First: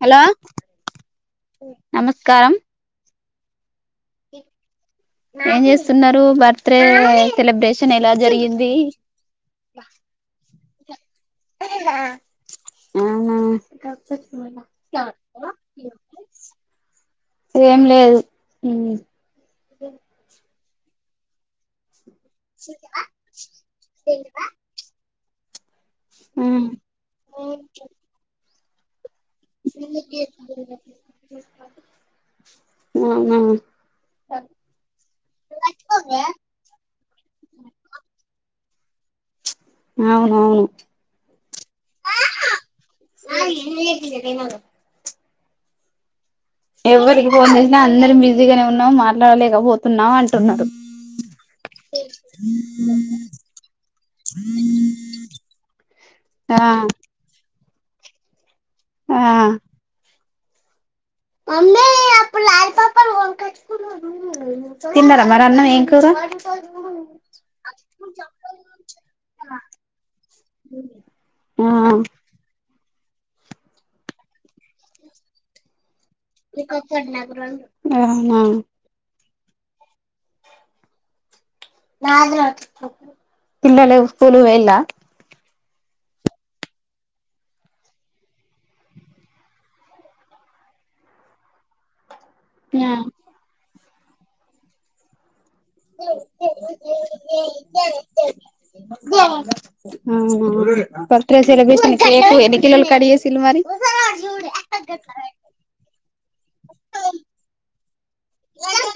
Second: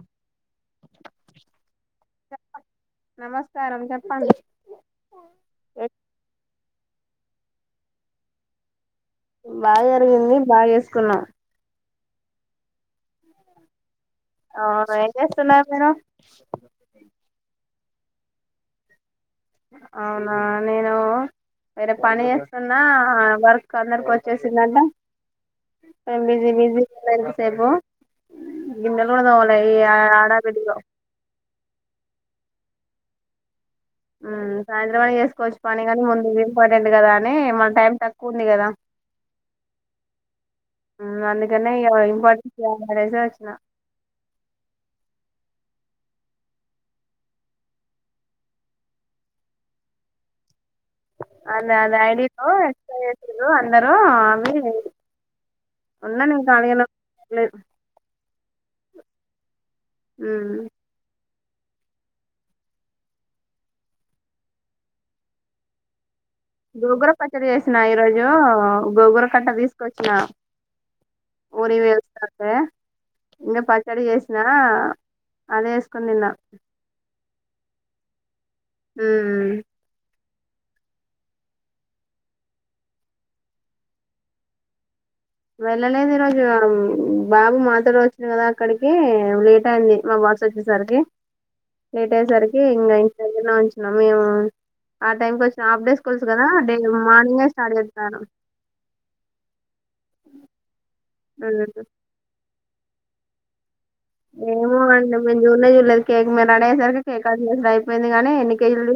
Hello నమస్కారం నమస్కారం చెప్ప ఏం చేస్తున్నారు బర్త్డే సెలబ్రేషన్ ఎలా జరిగింది బాగా జరిగింది బాగా వేస్ కున్నా అవునా అవునా ఏం చేస్తున్నారు మీరు ఏం లేదు అవునా నేను ఉ వేరే పన్ పని చేస్తున్నా వర్క్ అందరికి వచ్చేసిందంట. మేము బిజీ బిజీ చది ఏగో [unintelligible] తోడుదొగలే ఈ హడావిడిలో ఉవునా సాయంత్రం అని చేసుకోవచ్చు. పని కాని ముందు ఇది ఇంపార్టెంట్ కదా అని మన టైం తక్కువ ఉంది కదా. అవునవును అందుకనే ఇగ ఇంపార్టెన్స్ అనేసి వచ్చినా ఎవరికి ఫోన్ చేసినా అందరం బిజీగానే ఉన్నాం. మాట్లాడలేకపోతున్నాం అంటున్నారు. అదే అది ఐడిలో ఎట్ల చేసిండ్రో అందరు అని ఉందని ఆ కలిగినే లేదు. ఆ ఊ మ్ తిన్నారా మరి అన్నం ఏం కూర గోంగుర పచ్చడి చేసిన ఈరోజు గోంగుర కట్ట తీసుకొచ్చిన ఆ ఊరికి పోయివాస్తంటే ఇంకా పచ్చడి చేసినా అదేస్ అవునా ఊ పిల్లలు స్కూలు పోయిండ్రా వెళ్ళలేదు ఈరోజు బాబు మాతోటి వచ్చాడు అక్కడికి లేట్ అయింది. మా బాస్ వచ్చేసరికి లేట్ అట్టేసరికి ఇం ఇంటికి వచ్చిన మేము ఆ టైంకి వచ్చి హాఫ్ డే స్కూల్స్ కదా డే మార్నింగే స్టార్ట్ చేస్తారు birthday um celebration cake ఎని కిలోల కడిగేసును మరి ఏమో అండి మేము చూనే చూడలేదు కేక్ మీరు రెడీ అయేసరికి కేక్ కట్ చేసూడు అయి అందుకనే కానీ ఎన్ని కేజీలు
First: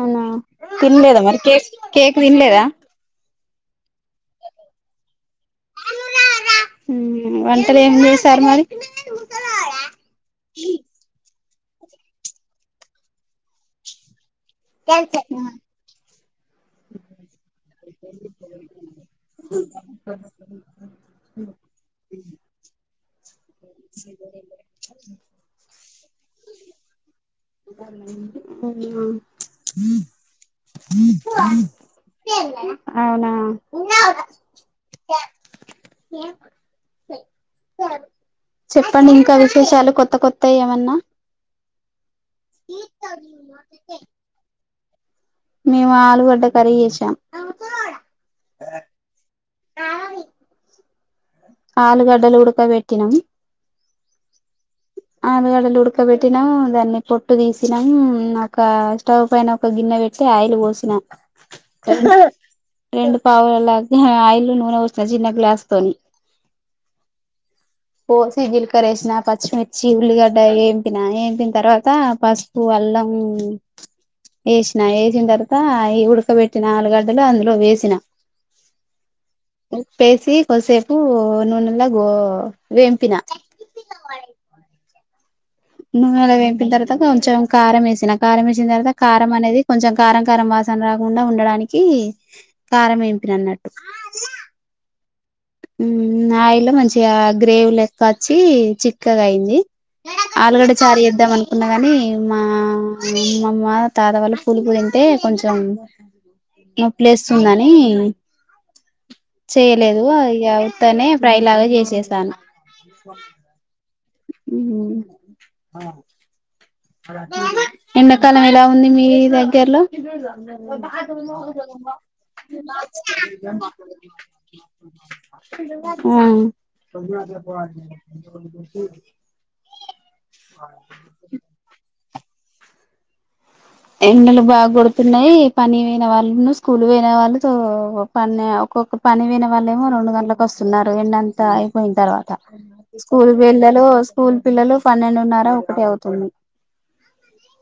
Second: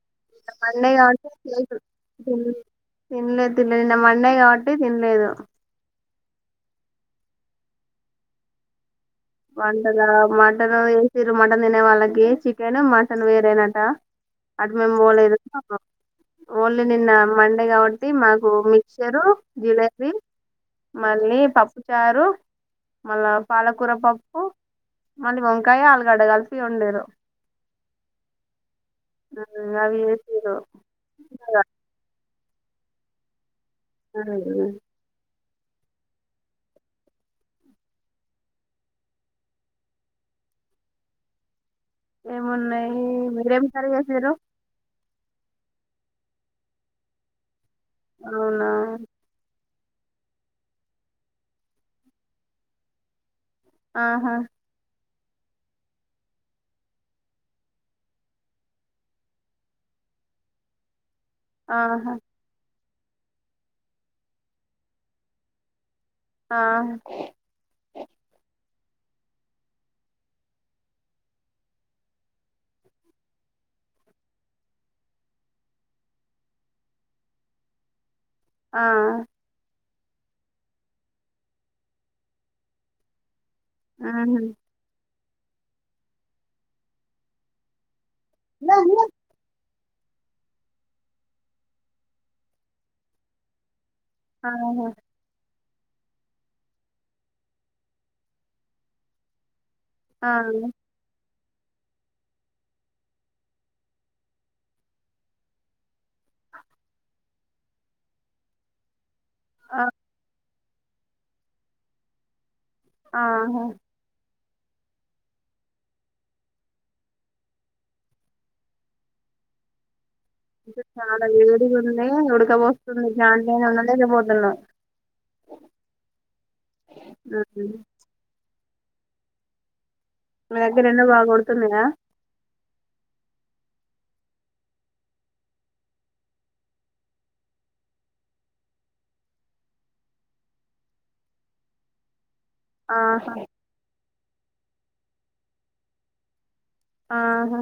అవునా మండే తినలేదా కాబట్టి మరి కేక్ తినలేదా తినలేదు తినలేదు మండే కాబట్టి తినలేదు వంటలు ఏం చేసారు మరి వంటలా మటన్ చేసిన్రు మటన్ తినే వాళ్ళకి చికెన్ మటన్ వేరేనాట అటు మేము పోలేదు ఓన్లీ నిన్న మండే కాబట్టి మాకు మిక్చర్ జిలేబీ మళ్ళీ పప్పు చారు మళ్ళ పాలకూరపా ఓ మళ్ళీ వంకాయ ఆలుగడ్డ కలిపి వండిరు న్నాడి మ్ అవి చేసిర్రు అవునా అవు చెప్పండి ఇంకా విశేషాలు కొత్త కొత్త ఏమన్నా ఏమున్నాయి మీరేం కర్రీ చేసిరు మేము ఆలుగడ్డ కర్రీ చేసాం అవునా ఆలుగడ్డలు ఉడక పెట్టినాం ఆహా ఆలుగడ్డలు ఉడకబెట్టినాము దాన్ని పొట్టు తీసినాము ఒక స్టవ్ పైన ఒక గిన్నె పెట్టి ఆయిల్ పోసిన ఆహా రెండు పావులలా ఆయిలో నూనె పోసిన చిన్న గ్లాస్ తోని ఆ కర [unintelligible] వేసిన పచ్చిమిర్చి ఉల్లిగడ్డ వేంపిన వేంపిన తర్వాత పసుపు అల్లం వేసిన వేసిన తర్వాత ఉడకబెట్టిన ఆలుగడ్డలు అందులో వేసిన ఆ ఉప్పు వేసి కొసేపు కు నూనెలా గో వేంపిన ఆ నూనే లో వేంపిన తర్వాత కొంచెం కారం వేసిన కారం వేసిన తర్వాత కారం అనేది కొంచెం కారం కారం వాసన రాకుండా ఉండడానికి కారం ఎంపిన అన్నట్టు ఆహా హ్మ్ ఆయిల్లో మంచిగా గ్రేవీ లెక్క వచ్చి చిక్కగా అయింది ఆ ఆలుగడ్డ చారు చేద్దామన కున్నా గాని మా అమామ్మ తాతా వాళ్ళు పూలుపు తింటే కొంచెం నొప్పిలేస్తుంది అని ఆ చేయలేదు అవుతనే ఫ్రై లాగా చేసేసాను ఆహ ఉమ్ హు ఎండాకాలం ఎలా ఉంది మీ దగ్గర్లో ఇంకా చాలా వేడిగుంది ఉడకపోస్తుంది ఫ్యాన్లోనే ఉండలేకపోతున్నాం ఉమ్ ఉ ఉమ్ మీ దగ్గర ఎండ బాగా కొడుతున్నాద ఎండలు బాగా కొడుతున్నాయి పని పోయిన వాళ్ళను స్కూల్ పోయిన వాళ్ళు ప ఒక్కొక్క పని పోయిన వాళ్ళ ఏమో రెండు గంటలకు వస్తున్నారు ఎండంతా అయిపోయిన తర్వాత స్కూల్ ఆహా పోయిడే వొళ్ళు స్కూల్ పిల్లలు పన్నెండున్నార ఒకటి అవుతుంది ఆహ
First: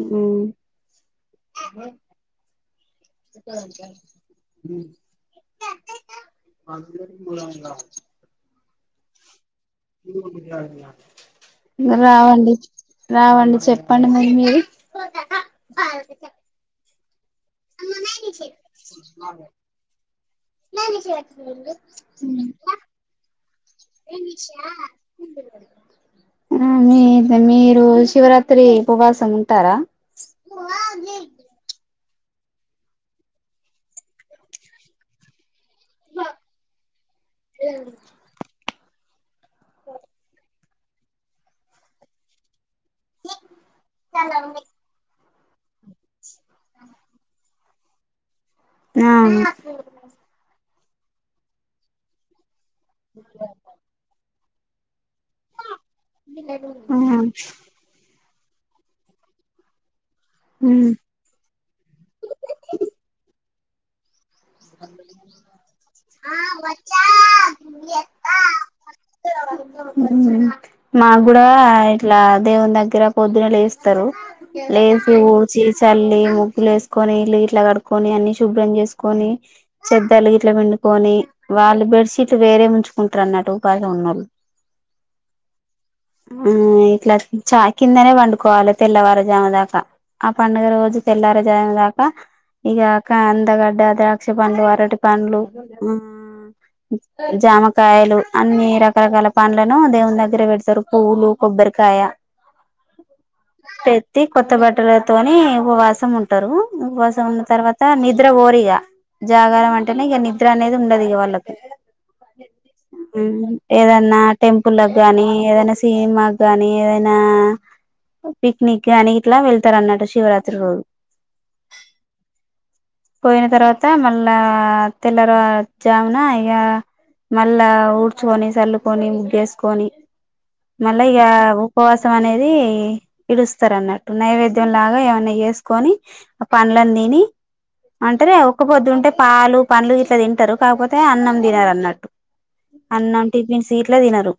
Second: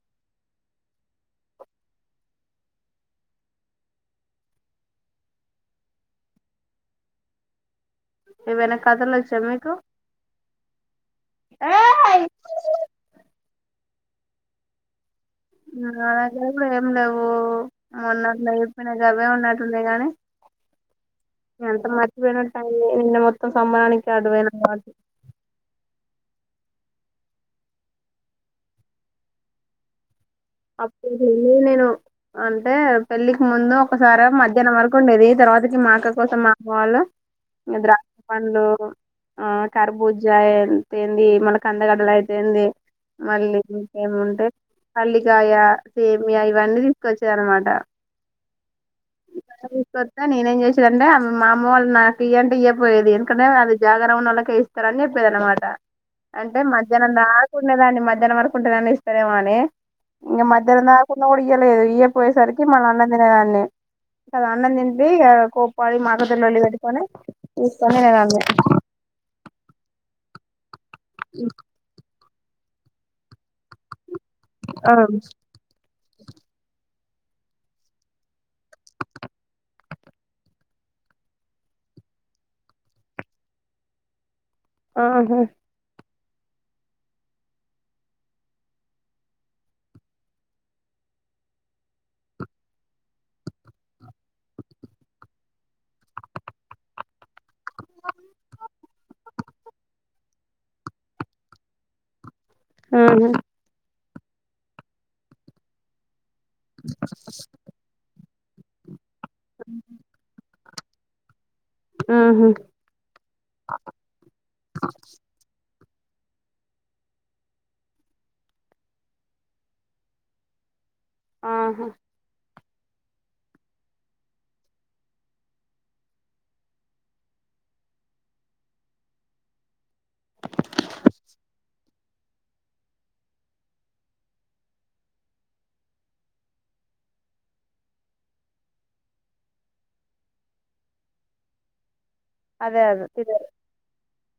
ఉమ్ [inaudible] ఏమన్నా కథలో వచ్చ మే రావండి రావండి చెప్ప [inaudible] అలాగ ఎం లేవు మోన్నట్లు చెప్పిన గావే ఉన్నట్టుంది గానీ ఎంత మర్చిపోయిన నిన్న మత్త మొత్తం సమ్మరానికిిక అడువేనాటి ఆ మీ మీరు శివరాత్రి ఉపవాసం ఉంటారా అప్పే నేను అంటే పెళ్ళికి ముందు ఒకసారి మధ్యాహ్నం వరకు ఉండేది తర్వాత మా అక్క కోసం మా అమ్మ వాళ్ళు ద్రాక్ష పండ్లు ఆ కర్బుజ ఎన్ ఏందీ మన కందగడ్డలు అయితేంది మళ్ళీ ఇంకేముంటే మళ్ళ కాయ సేమ్య ఇవన్నీ తీసుకొచ్చారనమాట ఆ దాన్ని నేనేం చేసి అంటా మా అమ్మ వాళ్ళ నాకు ఇ అంటే ఈయం [unintelligible] దేని కన్నా అవి జాగారం ఉన్నోళ్ల కు ఏస్తారు అన్నిట్నీ స్తది అన్నమాట అంటే మధ్యానం దాకున్న దాన్ని మధ్యాహ్నం వరకు కుంటె నన్న ఇస్తారేమో అని ఇగా మద్యాన్నం ఆ దాకున్న కూడా ఇయ్యలేదు ఇయ్యక పోయేసరికి మల్ల అన్నం తినేదాన్ని కదా అన్నం తిండి ఇగ కోప్పాడి మా [unintelligible] లోళ్ళి పెట్టుకొని తీసుకొని నేను అన్నీ హ్ హు మాగ్గూడా ఇట్ల దేవుని దగ్గర పొద్దున లేస్తారు లేసి ఊడ్చి చల్లి ముగ్గులు ఏసుకొని ఇల్లు గిట్లా కడుకొని అన్ని శుభ్రం చేసుకొని చెద్దార్లు గిట్లా విండుకొని వాళ్ళు బెడ్ షీట్లు వేరే ఉంచుకుంటారు అన్నట్టు ఉపావసం ఉన్నోళ్ళు ఆహా హ్ ఇట్లా చా కిందనే పండుకోవాలి. తెల్లవారజాము దాకా ఆ పండుగ రోజు తెల్లరేజాము దాకా ఇగా కందగడ్డ ద్రాక్ష పండ్లు అరటి పండ్లు హ్ ఆ జామకాయలు అన్ని రక రకరకాల పండ్లను దేవుని దగ్గర పెడతారు. పువ్వులు కొబ్బరికాయ ఆహా ట్టి కొత్త బట్టలతోనే ఉపవాసం ఉం టరు ఉపవాసం ఉన్న తర్వాత నిద్ ద్ర పోరూ ఇగ జాగారం అంటేనే ఇగ నిద్ర అనేది ఉండది ఇగ వాళ్ళక్ ఆహ ఏదన్న టెంపుల్లకు గాని ఏదన్న సి సినిమా గాని ఏదైనా పిక్నిక్ గాని ఇట్లా వెళ్తారు. అన్నట్లు శివరాత్రి రోజు ఆహా పోయిన తర్వాత మళ్లా తెల్లవర జామున ఇగ మళ్ళ ఊడ్చుకొని చల్లుకొని ముగ్గేసుకొని మళ్ళా ఇగ ఉపవాసం అనేది ఇడుస్తారు. అన్నట్టు నైవేద్యం లాగా ఏమన్నా చేసుకొని ఆ పండ్లను తిని అంటారు గాదా ఒక్క పొద్దుంటే పాలు పండ్లు గీ ట్ల తింటరు. కాకపోతే అన్నం తినరు అన్నట్టు అదే అదె తీనారు ఇట్ల తినరు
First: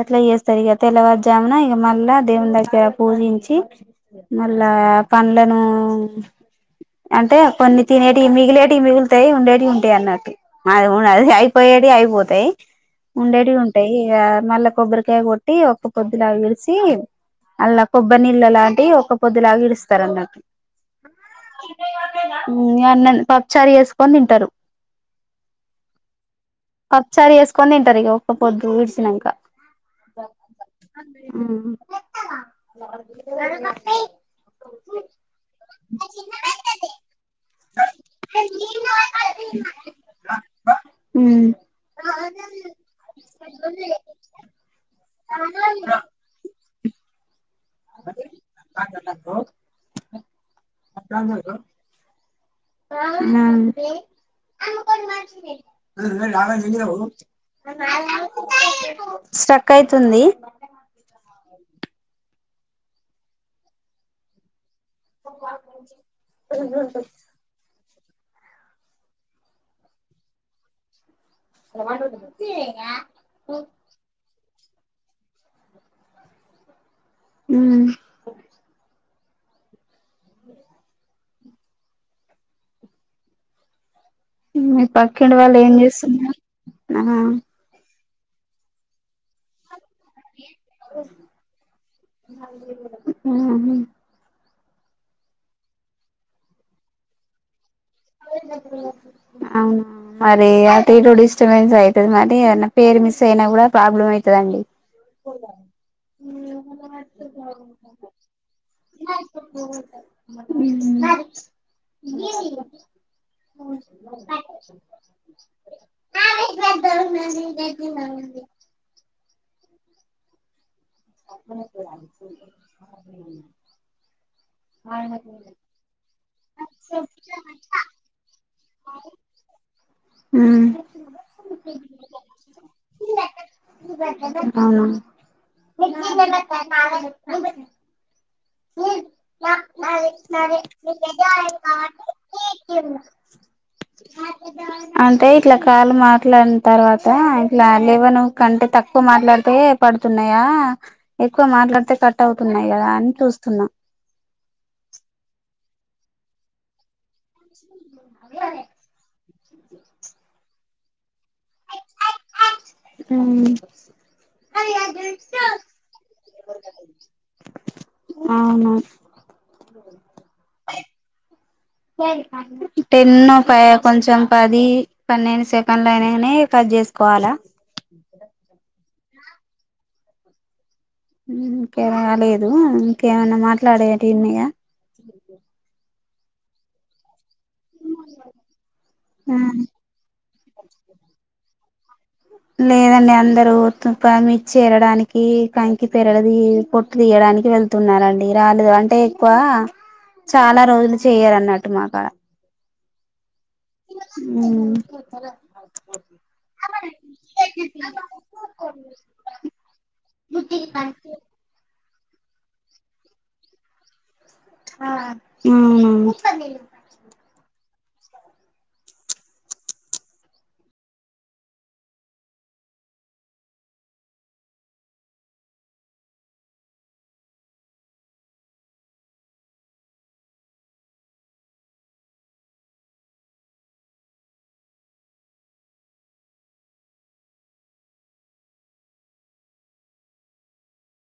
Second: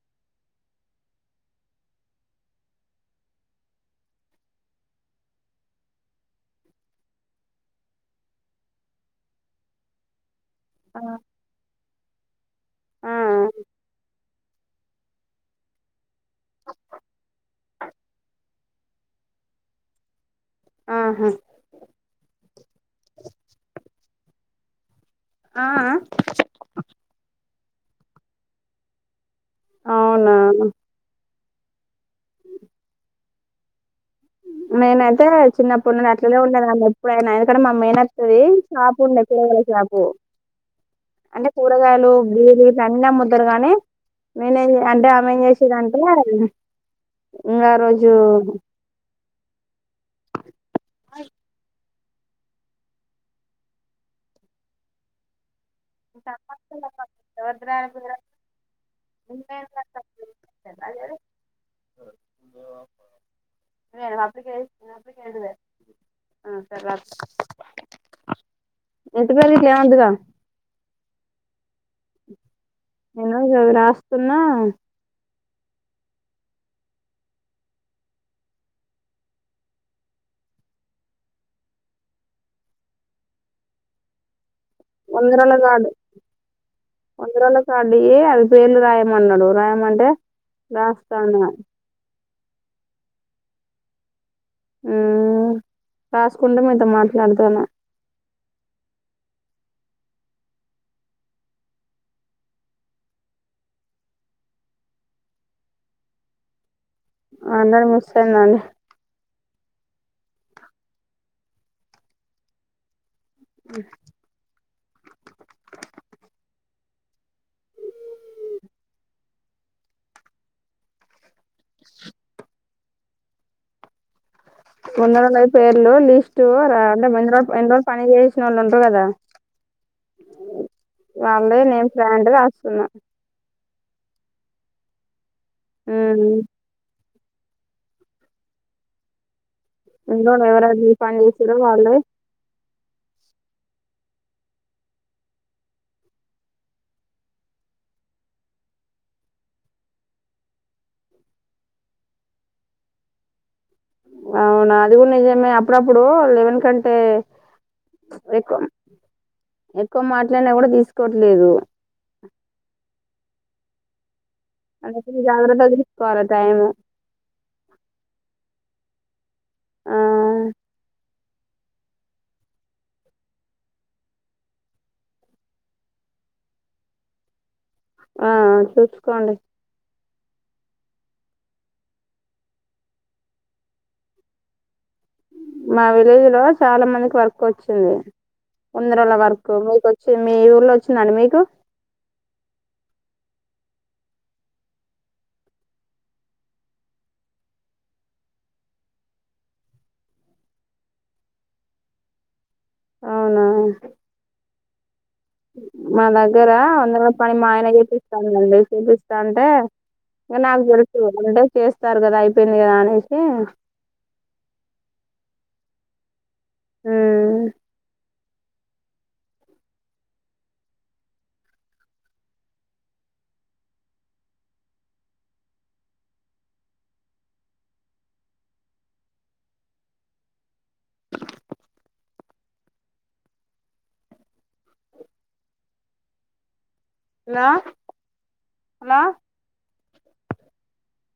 అట్లా చేస్తారు. ఇగా తెల్లవారుజామున ఇగా మళ్ళా దేవుని దగ్గర పూజించి మళ్ళా పండ్లను అంటే కొన్ని తినేటియి మిగిలేటియి మిగులుతాయి ఉండేటియి ఉంటాయి అన్నట్టు అది ఒ అది ఐపోయేటియి అయిపోతయి ఆ ఉండేటివి ఉంటాయి ఇగా మళ్ళా కొబ్బరికాయ కొట్టి ఒక పొద్దులాగా ఇడిసి మళ్ళ కొబ్బరి నీళ్ళ లాంటి ఒక పొద్దులాగ ఇడుస్తారు అన్నట్టు ఆహా హ్ ఎమన్నా పప్పుచారు చెస్ కొనీ తింటారు ఆ కొన్నింటరు ఇగ ఒకపొద్దు విడ్సినాంక. అవునా చె నేనైతే చిన్నప్పుడు నుండి ఉన్నది ఎప్పుడైనా ఆయనకడా మామేనత్త ది షాప్ ఉన్నది కూరగాయల షాపు. అంటే కూరగాయలు బీడి ఈట్లా అన్నీ అమ్ముతరు గాని నేనే అంటే పానీ చేసేదంటే ఉన్న ఆ రోజు హలో మా స్టక్ ఐతుంది అరిచిత ఏది అ ఇంటిపేరు గిట్లఏమోదు కదా ర నా ఉ మీ వంద పక్కింటి రోజుల వాళ్ళు ఏం కార్డు చేస్తున్నారు ఆ అది పేర్లు రాయమన్నాడు రాయమంట రాస్తాన ఉ ఉ రాసుకుంట మీతో మాట్లాడతానా అవునా మరి అో డిస్టర్బెన్స్ అవుతుంది మరి ఏద పేరు మిస్ అయినా కూడా ప్రాబ్లమ్ అవుతుందిండి. అందరూ మస్ అయిందండి ఉ ద్ద మ ఎడి అ ముందరు ఉన్నది పేర్లు లిస్టు అంటే ము ఎన్ని రోజు పని చేసిన వాళ్ళు ఉ ప్పు కదా ఉమ్ వాలు నిమ్స్ రాంటే రాస్తున్నా. అవున మ్మ్ ఇంలో ఎవరది పని చేసారు వాళ్ళు అంటే ఇట్లా కాలు మాట్లాడిన తర్వాత ఇట్లా లేవన్ కంటే తక్కువ మాట్లాడితే పడుతున్నాయా ఎక్కువ మాట్లాడితే కట్ అవుతున్నాయి కదా అని చూ సున్నా అవునా అది కూడా నిజమే అప్పుడప్పుడు లెవెన్ కంటే ఎక్కువ ఎక్కువ మాట్లాడినా కూడా తీసుకు ఆవు అంట జాగ్రత్తలు తీసుకోాల టైము అవును ఆ టెన్ పై కొంచెం పది పన్నెండు సెకండ్లు అయినానే కట్ చేసుకోవాలా ఆ చూసుకోండి ఇంకే రాలేదు ఇంకేమైనా మాట్లాడే న్నగా మా విలేజ్ లో చాలా మందికి వర్క్ వచ్చింది ఉందరల వరకు మీకు వచ్చి మీ ఊర్లో వచ్చిందండి మీకు లేదండి అందరు తు మిర్చి చేరడానికి కంకి తెరదు పొట్టు తీయడానికి వెళ్తున్నారండి రాలేదు అంటే ఎక్కువ చాలా రోజులు చేయరు అన్నట్టు మాకడ అవునా ఉమ్ మా దగ్గర వంద పని మా ఆయన చేపిస్తానుండి చేపిస్తా అంటే ఇంకా నాకు తెరుతు అంటే చేస్త వస్తారు కదా అయిపోయింది కదా అనేసి ఆ ఉమ్ నీ ఉమ్. Hello hello